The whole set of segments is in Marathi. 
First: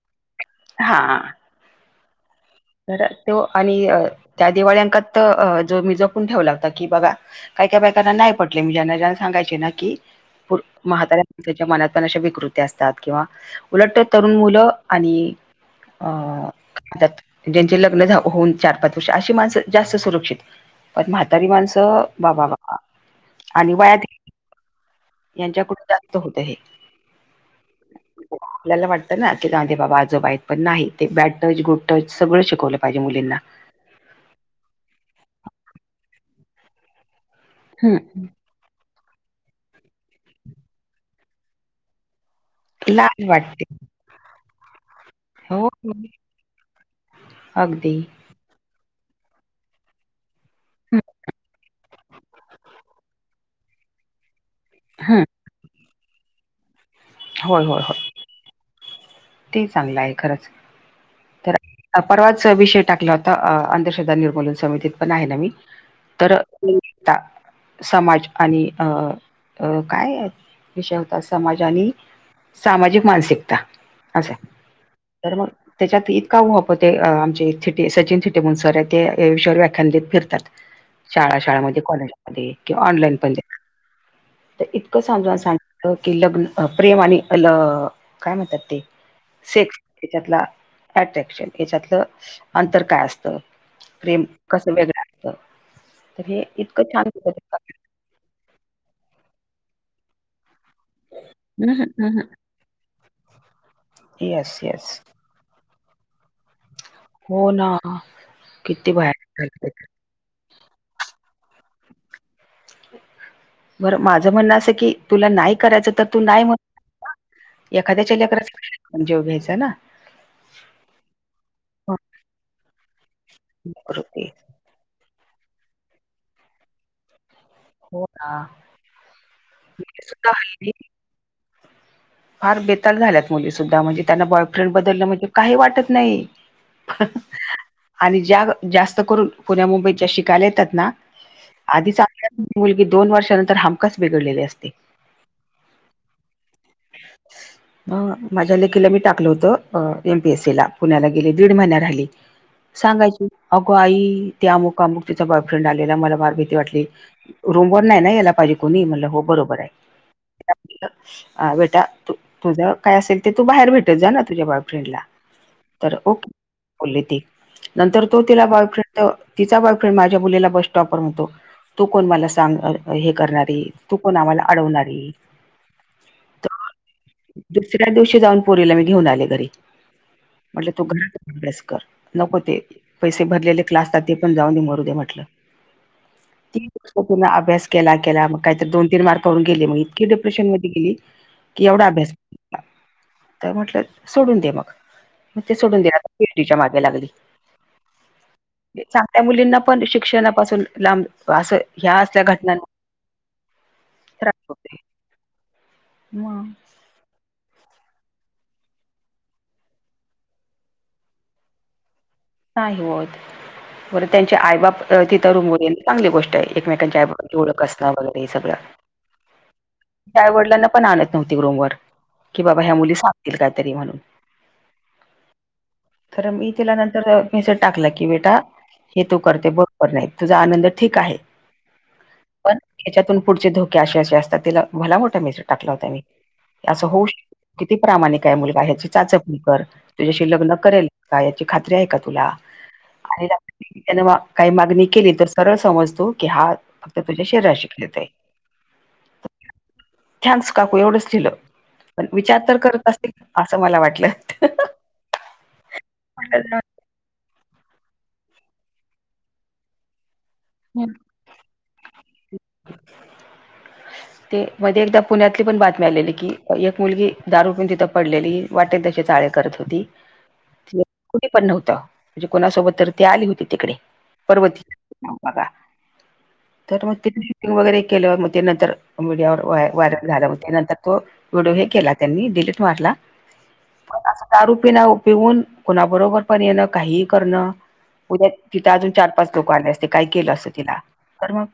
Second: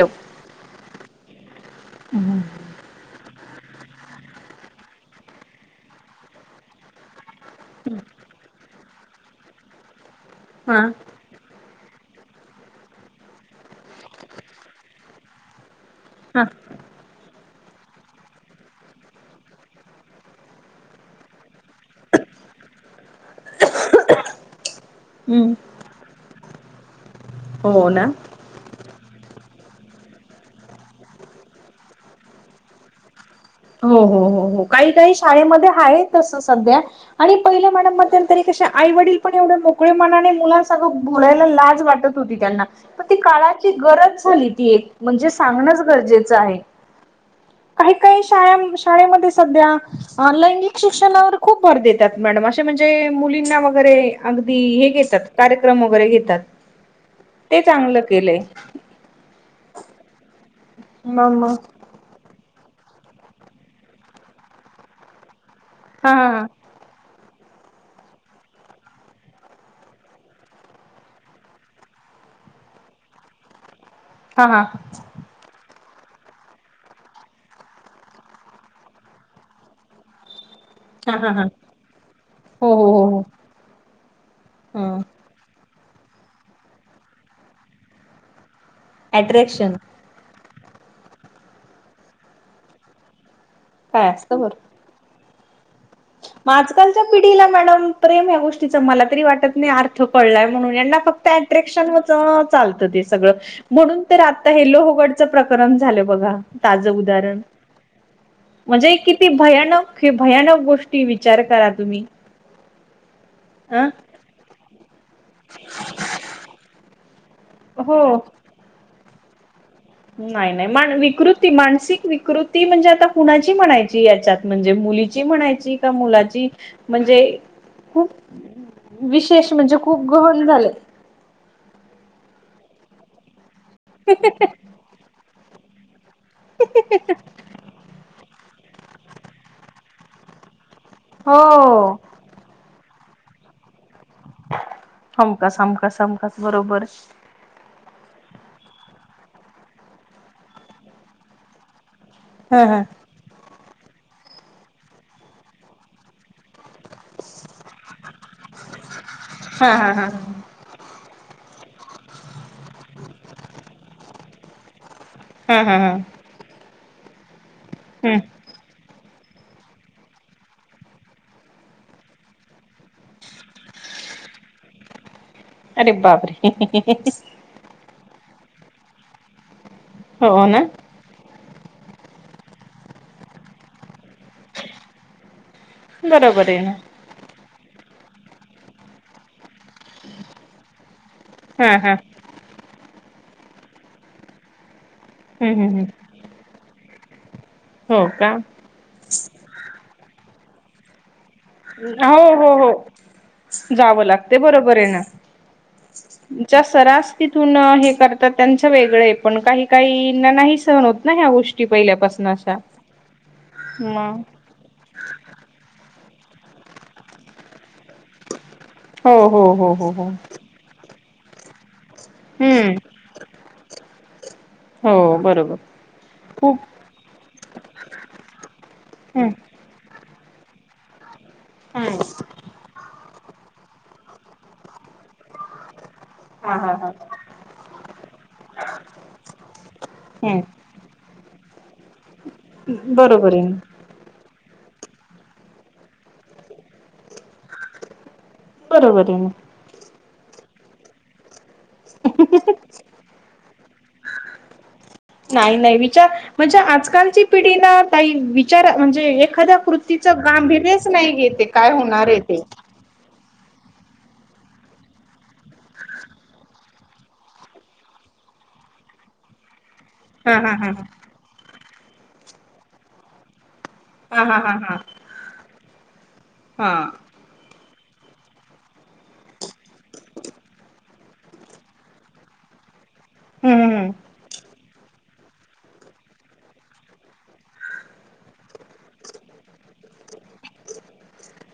हॅलो. हा हा. हॅलो. घरात त्यो आणि त्या दिवाळी अंकात जो मी जपून ठेवला होता की, बघा काही काय बायकांना नाही पटले. मी ज्यांना ज्यांना सांगायचे ना की, हा म्हाताऱ्या त्याच्या मनात पण अशा विकृती असतात किंवा उलटत तरुण मुलं आणि हा अह त्यात ज्यांचे लग्न झा होऊन चार- पाच वर्ष अशी माणसं जास्त सुरक्षित पण म्हातारी माणसं, बाबा बाबा आणि वयात यांच्याकडून जास्त होत हे. हो ना. आपल्याला वाटत ना की, जावू दे बाबा आजोबा आहेत पण नाही. ते बॅड टच, गूड टच सगळं शिकवलं पाहिजे मुलींना. हो हो हो हो काही काही शाळेमध्ये आहे तस सध्या आणि पहिल्या मॅडम हम्म मध्ये तरी कशा आई वडील पण एवढे मोकळे मनाने मुलांसंग बोलायला लाज वाटत होती त्यांना पण ती लाज काळाची वाटते गरज झाली ती एक म्हणजे सांगणच हो गरजेचं आहे. काही अगदी काही शाळां शाळेमध्ये सध्या लैंगिक हं, शिक्षणावर खूप भर देतेत. त्यात मॅडम असे म्हणजे मुलींना वगैरे अगदी हे घेतात. हं. कार्यक्रम वगैरे घेतात. ते होय, होय, होय. चांगलं केलंय. ते चांगलं हाय खरंच. म तर म. परवाच विषय टाकला होता, अ अंधश्रद्धा निर्मूलन समितीत पण आहे ना मी, हा तर इंस्टा समाज आणि अ काय विषय होता समाज आणि सामाजिक मानसिकता असं. हां हां तर मग त्याच्यात इतका उहप ते आमचे थिटे सचिन थीटे म्हणून एक सर आहे ते विषयावर व्याख्यान देत फिरतात हा हा हा शाळा शाळामध्ये कॉलेजमध्ये हो किंवा हो हो ऑनलाईन हो पण तर इतकं हं सांडावा सांडव की लग्न प्रेम आणि काय म्हणतात ते अट्रॅक्शन सेक्स याच्यातला अट्रॅक्शन याच्यातलं अंतर काय असतं काय प्रेम असतं बरं कसं वेगळा मग आजकालच्या पिढीला हम्म मॅडम प्रेम या गोष्टीच मला तरी वाटत नाही अर्थ कळलाय म्हणून यांना फक्त अट्रॅक्शन हम्म होत हम्म हम्म. चालत ते सगळ म्हणून तर आता येस हे येस लोहगड प्रकरण झालं बघा आत्ता. दारण हो ना म्हणजे किती भयानक झालं ते. भयानक भयानक गोष्टी विचार करा तुम्ही अं बर माझं म्हणणं असं की तुला नाही करायचं तर तू नाही म्हनं एखाद्याच्या हो लेकराचा [inaudible] जीव घ्यायचा ना नाही नाही मान विकृती मानसिक विकृती म्हणजे आता कुणाची म्हणायची प्रवृत्ती याच्यात म्हणजे मुलीची म्हणायची का मुलाची म्हणजे हो खूप ना विशेष म्हणजे खूप मुली सुद्धा गहन झाल हल्ली फार बेताल झाल्यात मुली सुद्धा म्हणजे त्यांना बॉयफ्रेंड बदलण म्हणजे काही वाटत नाही. ही ही ह्या ह्या आणि ज्या जास्त करून पुण्या मुंबईत ज्या शिकायला येतात ना हो आधीच मुलगी दोन वर्षानंतर हा समकासमका समखस बरोबर ह अ माझ्या लेकीला मी टाकल होतं एमपीएससी ला पुण्याला गेली दीड महिना राहिली ह ह सांगायची अगो आई ते अमुक अमुकीचा बॉयफ्रेंड आलेला मला फार भीती वाटली. रूमवर नाही ना याला पाहिजे कोणी म्हणलं हो बरोबर ए हा हा हा तिला म्हणलं बेटा तुझ काय असेल ते तू बाहेर भेटत जा ना तुझ्या बॉयफ्रेंडला हा हा हा तर ओके बोलली ती नंतर हम् तो तिला बॉयफ्रेंड तिचा बॉयफ्रेंड माझ्या मुलीला बस स्टॉपवर म्हणतो तू कोण मला सांग हे करणारी तू कोण आम्हाला अडवणारी अरे बापरे हे हे हे त्या दिवशी जाऊन पोरीला मी घेऊन आले घरी हो ना म्हटलं तू घरात अभ्यास कर नको ते पैसे भरलेले क्लासला ते पण जाऊन दे मरुदे म्हटलं. बरोबर आहे ना तो पुन्हा अभ्यास केला केला, मग काही तर दोन- तीन मार्कावरून गेले मग. की डिप्रेशन मध्ये गेली कि हा एवढा हा अभ्यास. तर म्हटलं सोडून दे मग, मग ते हम्म सोडून हम् द्याय कीर्तीच्या माग लागली. हो का चांगल्या मुलींना पण शिक्षणापासून लांब बा असं ह्या हो असल्या हो हो घटनांना जावं लागतं त्रास होते बरोबर ए ना मग ज्या सरास तिथून हे करतात त्यांच वेगळंय पण काही काहीना नाही सहन होत ना ह्या गोष्टी ती पहिल्या पासूनच नाही होत बर त्यांचे आई बाप तं तिथं रूम वरील चांगली गोष्टय एकमेकांच्या ओळख असणं वगैरे हे सगळं. हो हो हो हो हो आई -वडिलांना पण आणत नव्हती रूम वर कि बाबा हम्म ह्या मुली सांग दिलं काहीतरी म्हणून हो बरोबर खूप तं मेसेज टाकला की बेटा हे तू हम्म करते बरोबर नाही तुझा आनंद ठीक आहे. हम् पण याच्यातून पुढचे धोके असे असे असतात तिला भला मोठा मेसेज टाकला होता मी. हा हा असं हा होऊ शक्, किती प्रामाणिक आहे मुलगा, ह्याची चाचपणी कर तुझ्याशी हम्म लग्न करेल. काय याची खात्री आहे का तुला आणि बरोबर आहे ना [unintelligible] त्यान बा काही मागणी केली तर सरळ समजतो की हा फक्त तुझ्या शरीराशी खेळतोय. बरोबर ना. थँक्स काकू एवढंच लिहिलं. पण विचार तर करत असतील असं मला वाटलं. नाही नाही विचार, म्हणजे हम्म आजकालची पिढी ना ताई विचार म्हणजे एखाद्या कृती तिचं गांभीर्यच नाही घेतं काय होणारय ते. [inaudible] ते मध्ये एकदा पुण्यातली पण बातमी आलेली की एक मुलगी दारु पिऊन तिथं पडलेली. वाटेल तशी चाळे करत होती. हां हा हां हां कुठे पण नव्हतं, म्हणजे कोणासोबत तर ती आली होती तिकडे. हा हा हा हा हं बघा हा तर मग ती वगैरे केलंग ते नंतर मीडियावर व्हायरल झाला म त्या नंतर तो? फोटो हे केला त्यांनी डिलीट मारला हम् पण दारू पि ना पिऊन कुणा बरोबर पण येणं काहीही करणं उद्या तिथं अजून चार पाच लोक आले ते काय केलं असं? तिला तर मग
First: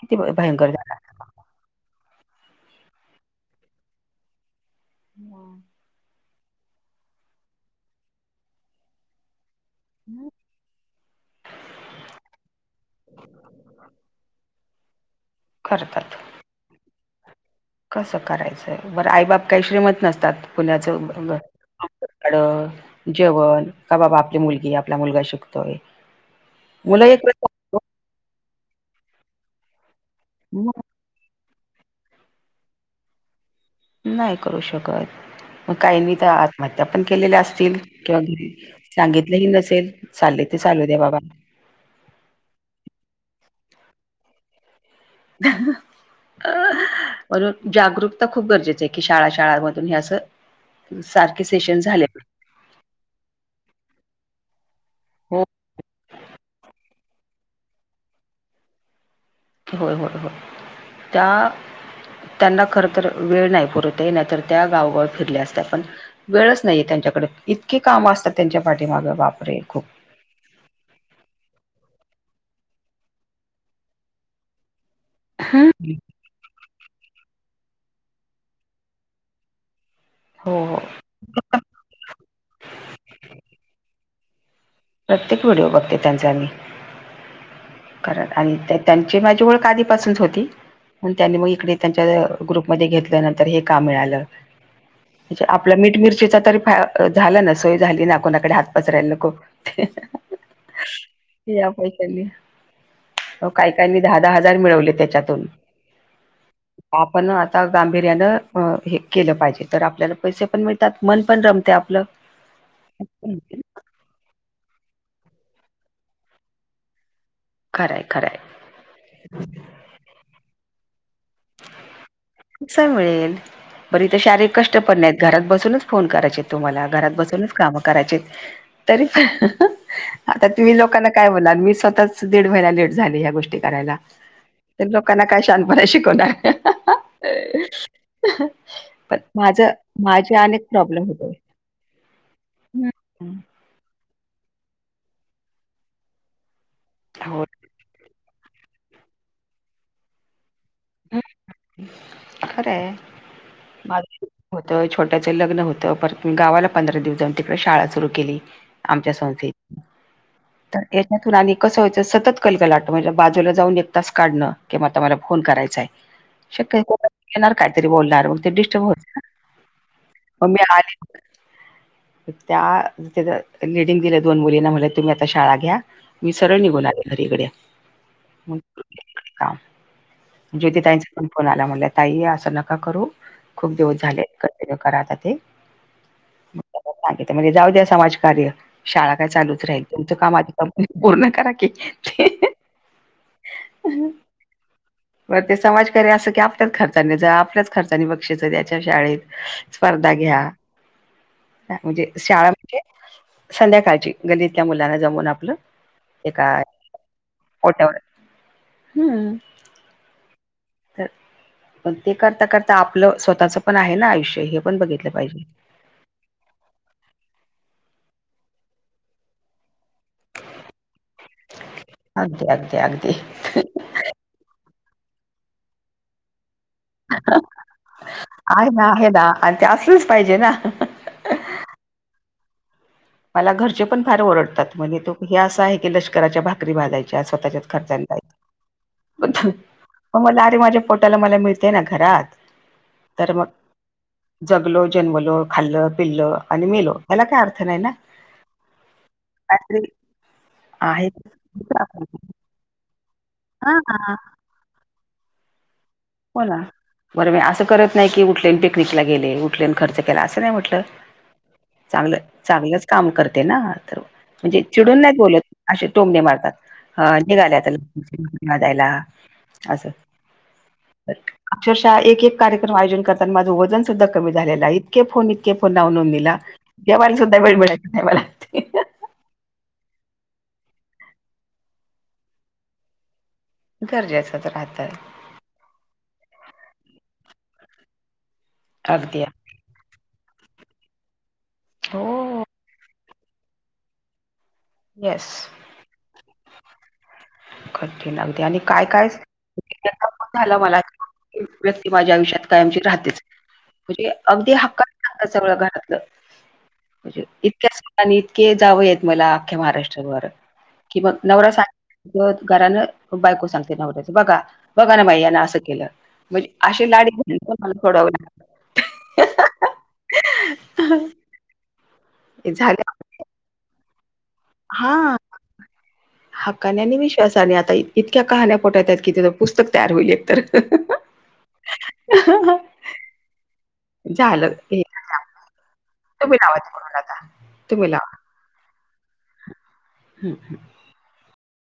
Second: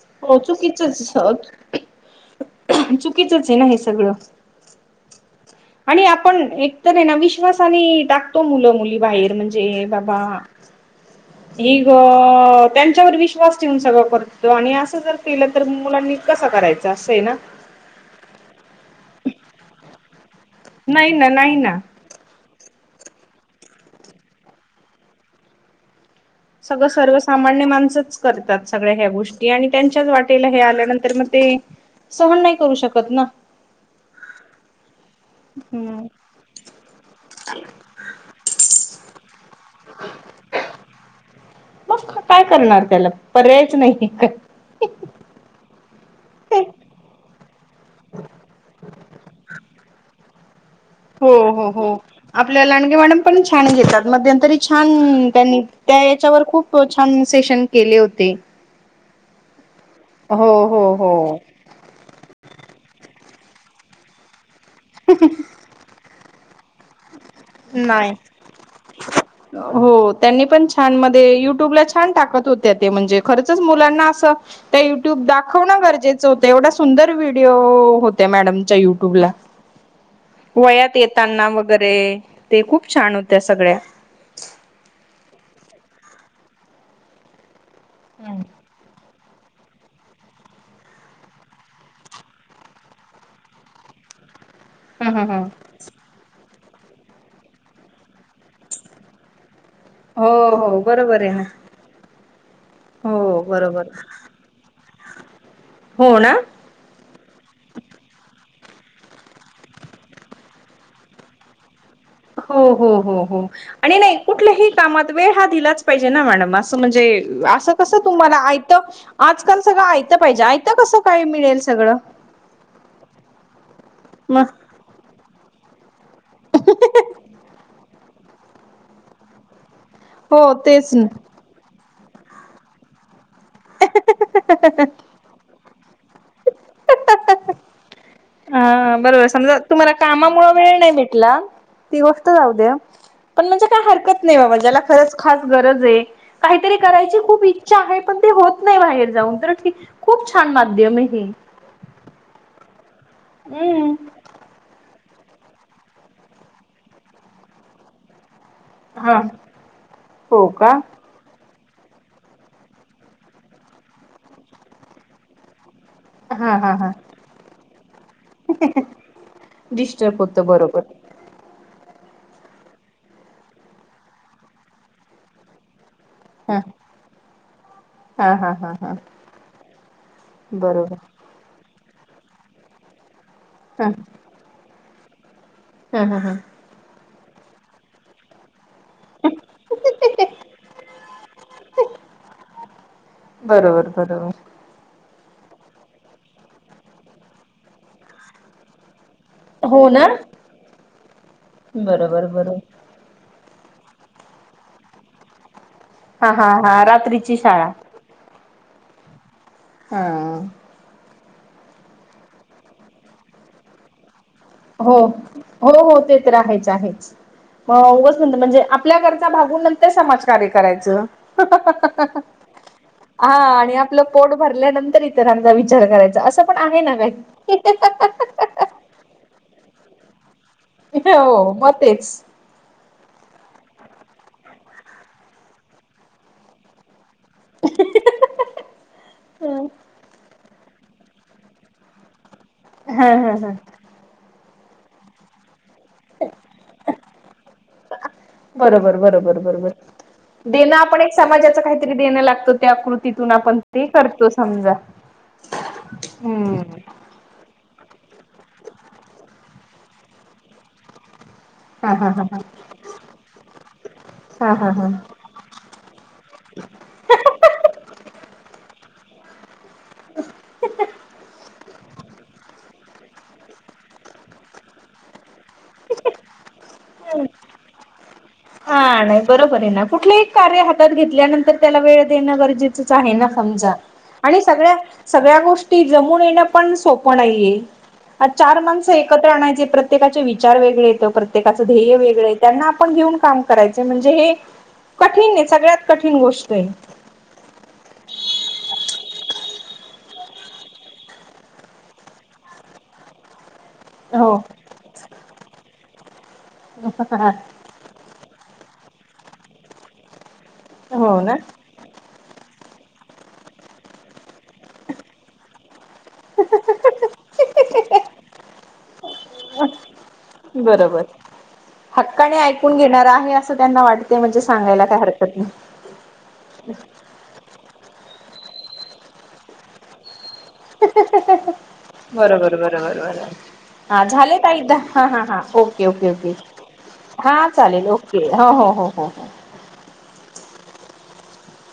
किती हो भयंकर झाला चुकीचच हे ना हे सगळं हम. आणि आपण एकत आहे. ना विश्वासाने टाकतो मुलं मुली बाहेर म्हणजे बाबा ही ग त्यांच्यावर विश्वास ठेवून सगळं करतो. आणि असं जर केलं तर करतात मुलांनी कस! करायचं असं आहे ना? कसं करायचंय बरं आई बाप काही श्रीमंत नसतात. कुणाचं नाही ना नाही ना. जेवण का बाबा आपली मुलगी आपला मुलगा शिकतोय? सगळं मुलं एक सर्वसामान्य वेळ माणसच करतात. सगळ्या ह्या गोष्टी आणि त्यांच्याच वाट हे मग आल्यानंतर मग ते सहन नाही करू शकत ना. नाही करू शकत, मग हम्म काहीनी, तर आत्महत्या पण केलेल्या असतील, किंवा घरी सांगितलं ही नसेल, चाललय ते चालू द्या बाबा मग तर काय करणार त्याला? पर्यायच नाही काय? [inaudible] [unintelligible] म्हणून जागरूकता खूप गरजेची आहे की, शाळा -शाळांमधून हे असं हो सारखे हो सेशन हो झाले आपल्या लांडगे मॅडम पण छान घेतात. मध्यंतरी छान हो त्यांनी त्या याच्यावर खूप छान सेशन केले होते! होय होय होय हो हो त्या हो. त्यांना खर तर वेळ नाही पुरे नाहीतर त्या गावगाव फिरल्या असत. पण वेळच नाहीये त्यांच्याकडे इतके काम नाही. असतात. त्यांच्या पाठीमागं वापरे खूप हो त्यांनी पण छान मध्ये युट्यूबला छान टाकत. होत्या ते म्हणजे खरचच मुलांना असं! त्या युट्यूब हम्म दाखवणं गरजेचं होतं. एवढा सुंदर व्हिडिओ होत्या मॅडमच्या युट्यूबला हो हो वयात येताना वगैरे, ते खूप छान होत्या सगळ्या प्रत्येक व्हिडिओ बघते, त्यांचा मी कारण हम्म आणि त्यात त्यांची माझी ओळख आधी पासून च होती. म त्यांनी मग इकडे त्यांच्या ग्रुपमध्येध्ये घेतलं, त्यानंतर हे काम मिळालं. हम्म म्हणजे हम्म आपल्या मीठ- मिरची तरी फाय सोय झाली ना. कोणाकडे हात पसरायला नकॊ. हो हो बरोबर आहे ना. या पैशानी, हो अहो काय -काय बरोबर नी दहा दहा हजार मिळवले त्याच्यातून हो ना. आपण आता गांभीर्यानं हे केलं पाहिजे, तर आपल्याला पैसे पण मिळतील त्यात मन पण रमतय आपलं हो- हो- हो -हो आणि नाही, कुठल्याही कामात वेळ हा दिलाच पाहिजे ना, मॅडम असं म्हणजे कस खरंय तुम्हाला खरंय आज काल, तुम्हाला सगळं आयत पाहिजे आयत कसं काय मिळेल सगळं कस मिळेल..... बरी इथे मग शारीरिक कष्ट पण नाही, घरात बसूनच फोन करायचे तुम्हाला, घरात बसूनच काम करायचे तरी हो आता तुम्ही तेच ना. लोकांना काय बोलाल, मीच स्वतःच दीड महिना लेट झाले ह्या गोष्टी करायला तर लोकांना काय शहाणपणा शिकवणार हा पण बरोबर, माझ समजा तुम्हाला माझे कामामुळे अनेक वेळ नाही प्रॉब्लेम होते. भेटला ती गोष्ट जाऊ द्या.... हम्म. पण म्हणजे काय, हरकत नाही बाबा ज्याला खरंच खास गरज आहे काहीतरी करायची हो खूप इच्छा आहे., पण ते होत नाही., बाहेर जाऊन तर ठीक आहें खूप छान माध्यम आहे हे खरं आहें हम्म होतं छोट्याचं लग्न होतं, परत मग गावाला पंधरा दिवस जाऊन, तिकडे शाळा सुरू केली आमच्या हा संस्थेत हो का तर त्यातून आणि कसं व्हायाचं सतत कल- कलाट, म्हणजे बाजूला जाऊन एक तास काढणं, किंवा आता मला फोन करायचा आहें हा हा शक्य हा येणार कायतरी बोलणार मग ते व्यत्यय येतो ना डिस्टर्ब होत बरोबर व्यत्यय येतो बरोबर त्या लिडिंग दिले, दोन मुलींना म्हटले तुम्ही आता शाळा घ्या मी हा सरळ निघून आले घरी इकडे हा हा हा हा ज्योती बरोबर ताईंन चा पण फोन आला..., म्हणाल्या,... 'ताई असं नका करू खूप हा दिवस झाले' ए करा आता ते हम- हम -हम सांगिल... म्हणजे जाऊ द्या समाजकार्य शाळा काय चालूच राहील, तुमचं काम आधी पूर्ण करा की बरोबर -बरोबर बर..... ते समाजकार्य असं की, आपल्याच खर्चाने जा, आपल्याच खर्चानी बक्षीस दया, शाळेत हो ना स्पर्धा घ्या म्हणजे बरोबर शाळा, बरोबर म्हणजे संध्याकाळची गल्लीतल्या मुलांना जमून आपलं हा हा हा रात्रीची शाळा एकाट्यावर हम्म हा तर पण ते करता करता आपलं स्वतःच पण आहे ना आयुष्य हे पण हो- बघितलं पाहिजे हो- हो ते तर आहेच -आहेच, उगच मग म्हणजे आपल्या गरजा भागवून नंतर समाजकार्य करायचं अगदी अगदी अगदी हा आणि आपलं पोट भरल्यानंतर इतरांन चा विचार करायचा...... असं पण आहे ना काहीतरी आहे ना आहे ना आणि ते असलेच पाहिजे ना हो मतेच मला घरचे पण फार ओडतात म्हणजे तो हे असं आहे की लष्कराच्या भाकरी भाजायची स्वतःच्या खर् म अरे माझ्या पोटाला मला मिळते ना घरात हा तर हा मग हा जगलो जन्मलो खाल्ल पिल्लं आणि मिलो ह्याला काय अर्थ नाही ना बरोबर बरोबर काहीतरी देण आपण आहे समाजा काहीत देणं लागतं त्याकृतीतून आप हा हम्म बोला बरं म असं करत नाही की उठले पिकनिकला गेले उठले खर्च केला असं नाही म्हटलं हा हा चांगलं हा हा चांगलंच काम करते ना तर हा म्हणजे हा हा चिडून नाही बोलत असे तोंबणे मारतात अ निघालेता ल जायला असं अक्षरशः एक एक कार्यक योजन करताना माझं वजन सुद्धा कमी झालेला आहे इतके फोन इतके फोन नाव नोंद दिला देवला सुद्धा वेळ मिळायच नाही मला हा नाही बरोबर आहे ना कुठलेही कार्य हातात घेतल्यानंतर त्याला वेळ देणं गरजेच आहे समजा गरजेचं आणि तर सगळ्या राहतय सगळ्या गोष्टी जमून येण पण सोपं नाहीे आज चार माणस अगदी एकत्र आणायचे प्रत्य प्रत्येकाचे विचार वेगळे येत प्रत्येकाचं ध्येय वेगळे हो त्यांना आपण घेऊन काम करायचे म्हणजे हे येस कठीण आहे सगळ्यात कठीण गोष्ट आहे कठीण अगदी आणि काय काय झालं मला व्यक्ती माझ्या आयुष्यात कायमची राहतेच म्हणजे हो अगदी हक्काचात सगळं घरातलं म्हणजे इतक्या इतके जावं आहेतेत मला अख्ख्या महाराष्ट्रावर कि मग हो ना नवरा सा घरानं बायको सांगते नावड्याच बघा बघा ना बाई यांना असं केलं म्हणजे अशी लाडी घेन प मला सथोडावं लाग बरोबर हक्काने ऐकून झाल्या घेणार आहे असं त्यांना वाटते म्हणजे सांगायला काय हरकत नाही हाकाण्याने विश्वासा आणि आता इ इतक्या कहाण्या्या पठवतात कििं पुस्त तयारईल तर बरोबर बरोबर बा झाले झालं हे एकदाओ ओे ओके ओके तुम्ही लावा म्हणून आता हा चालेल तुम्ही लावा ओके हो हो हो हो हो हम् हम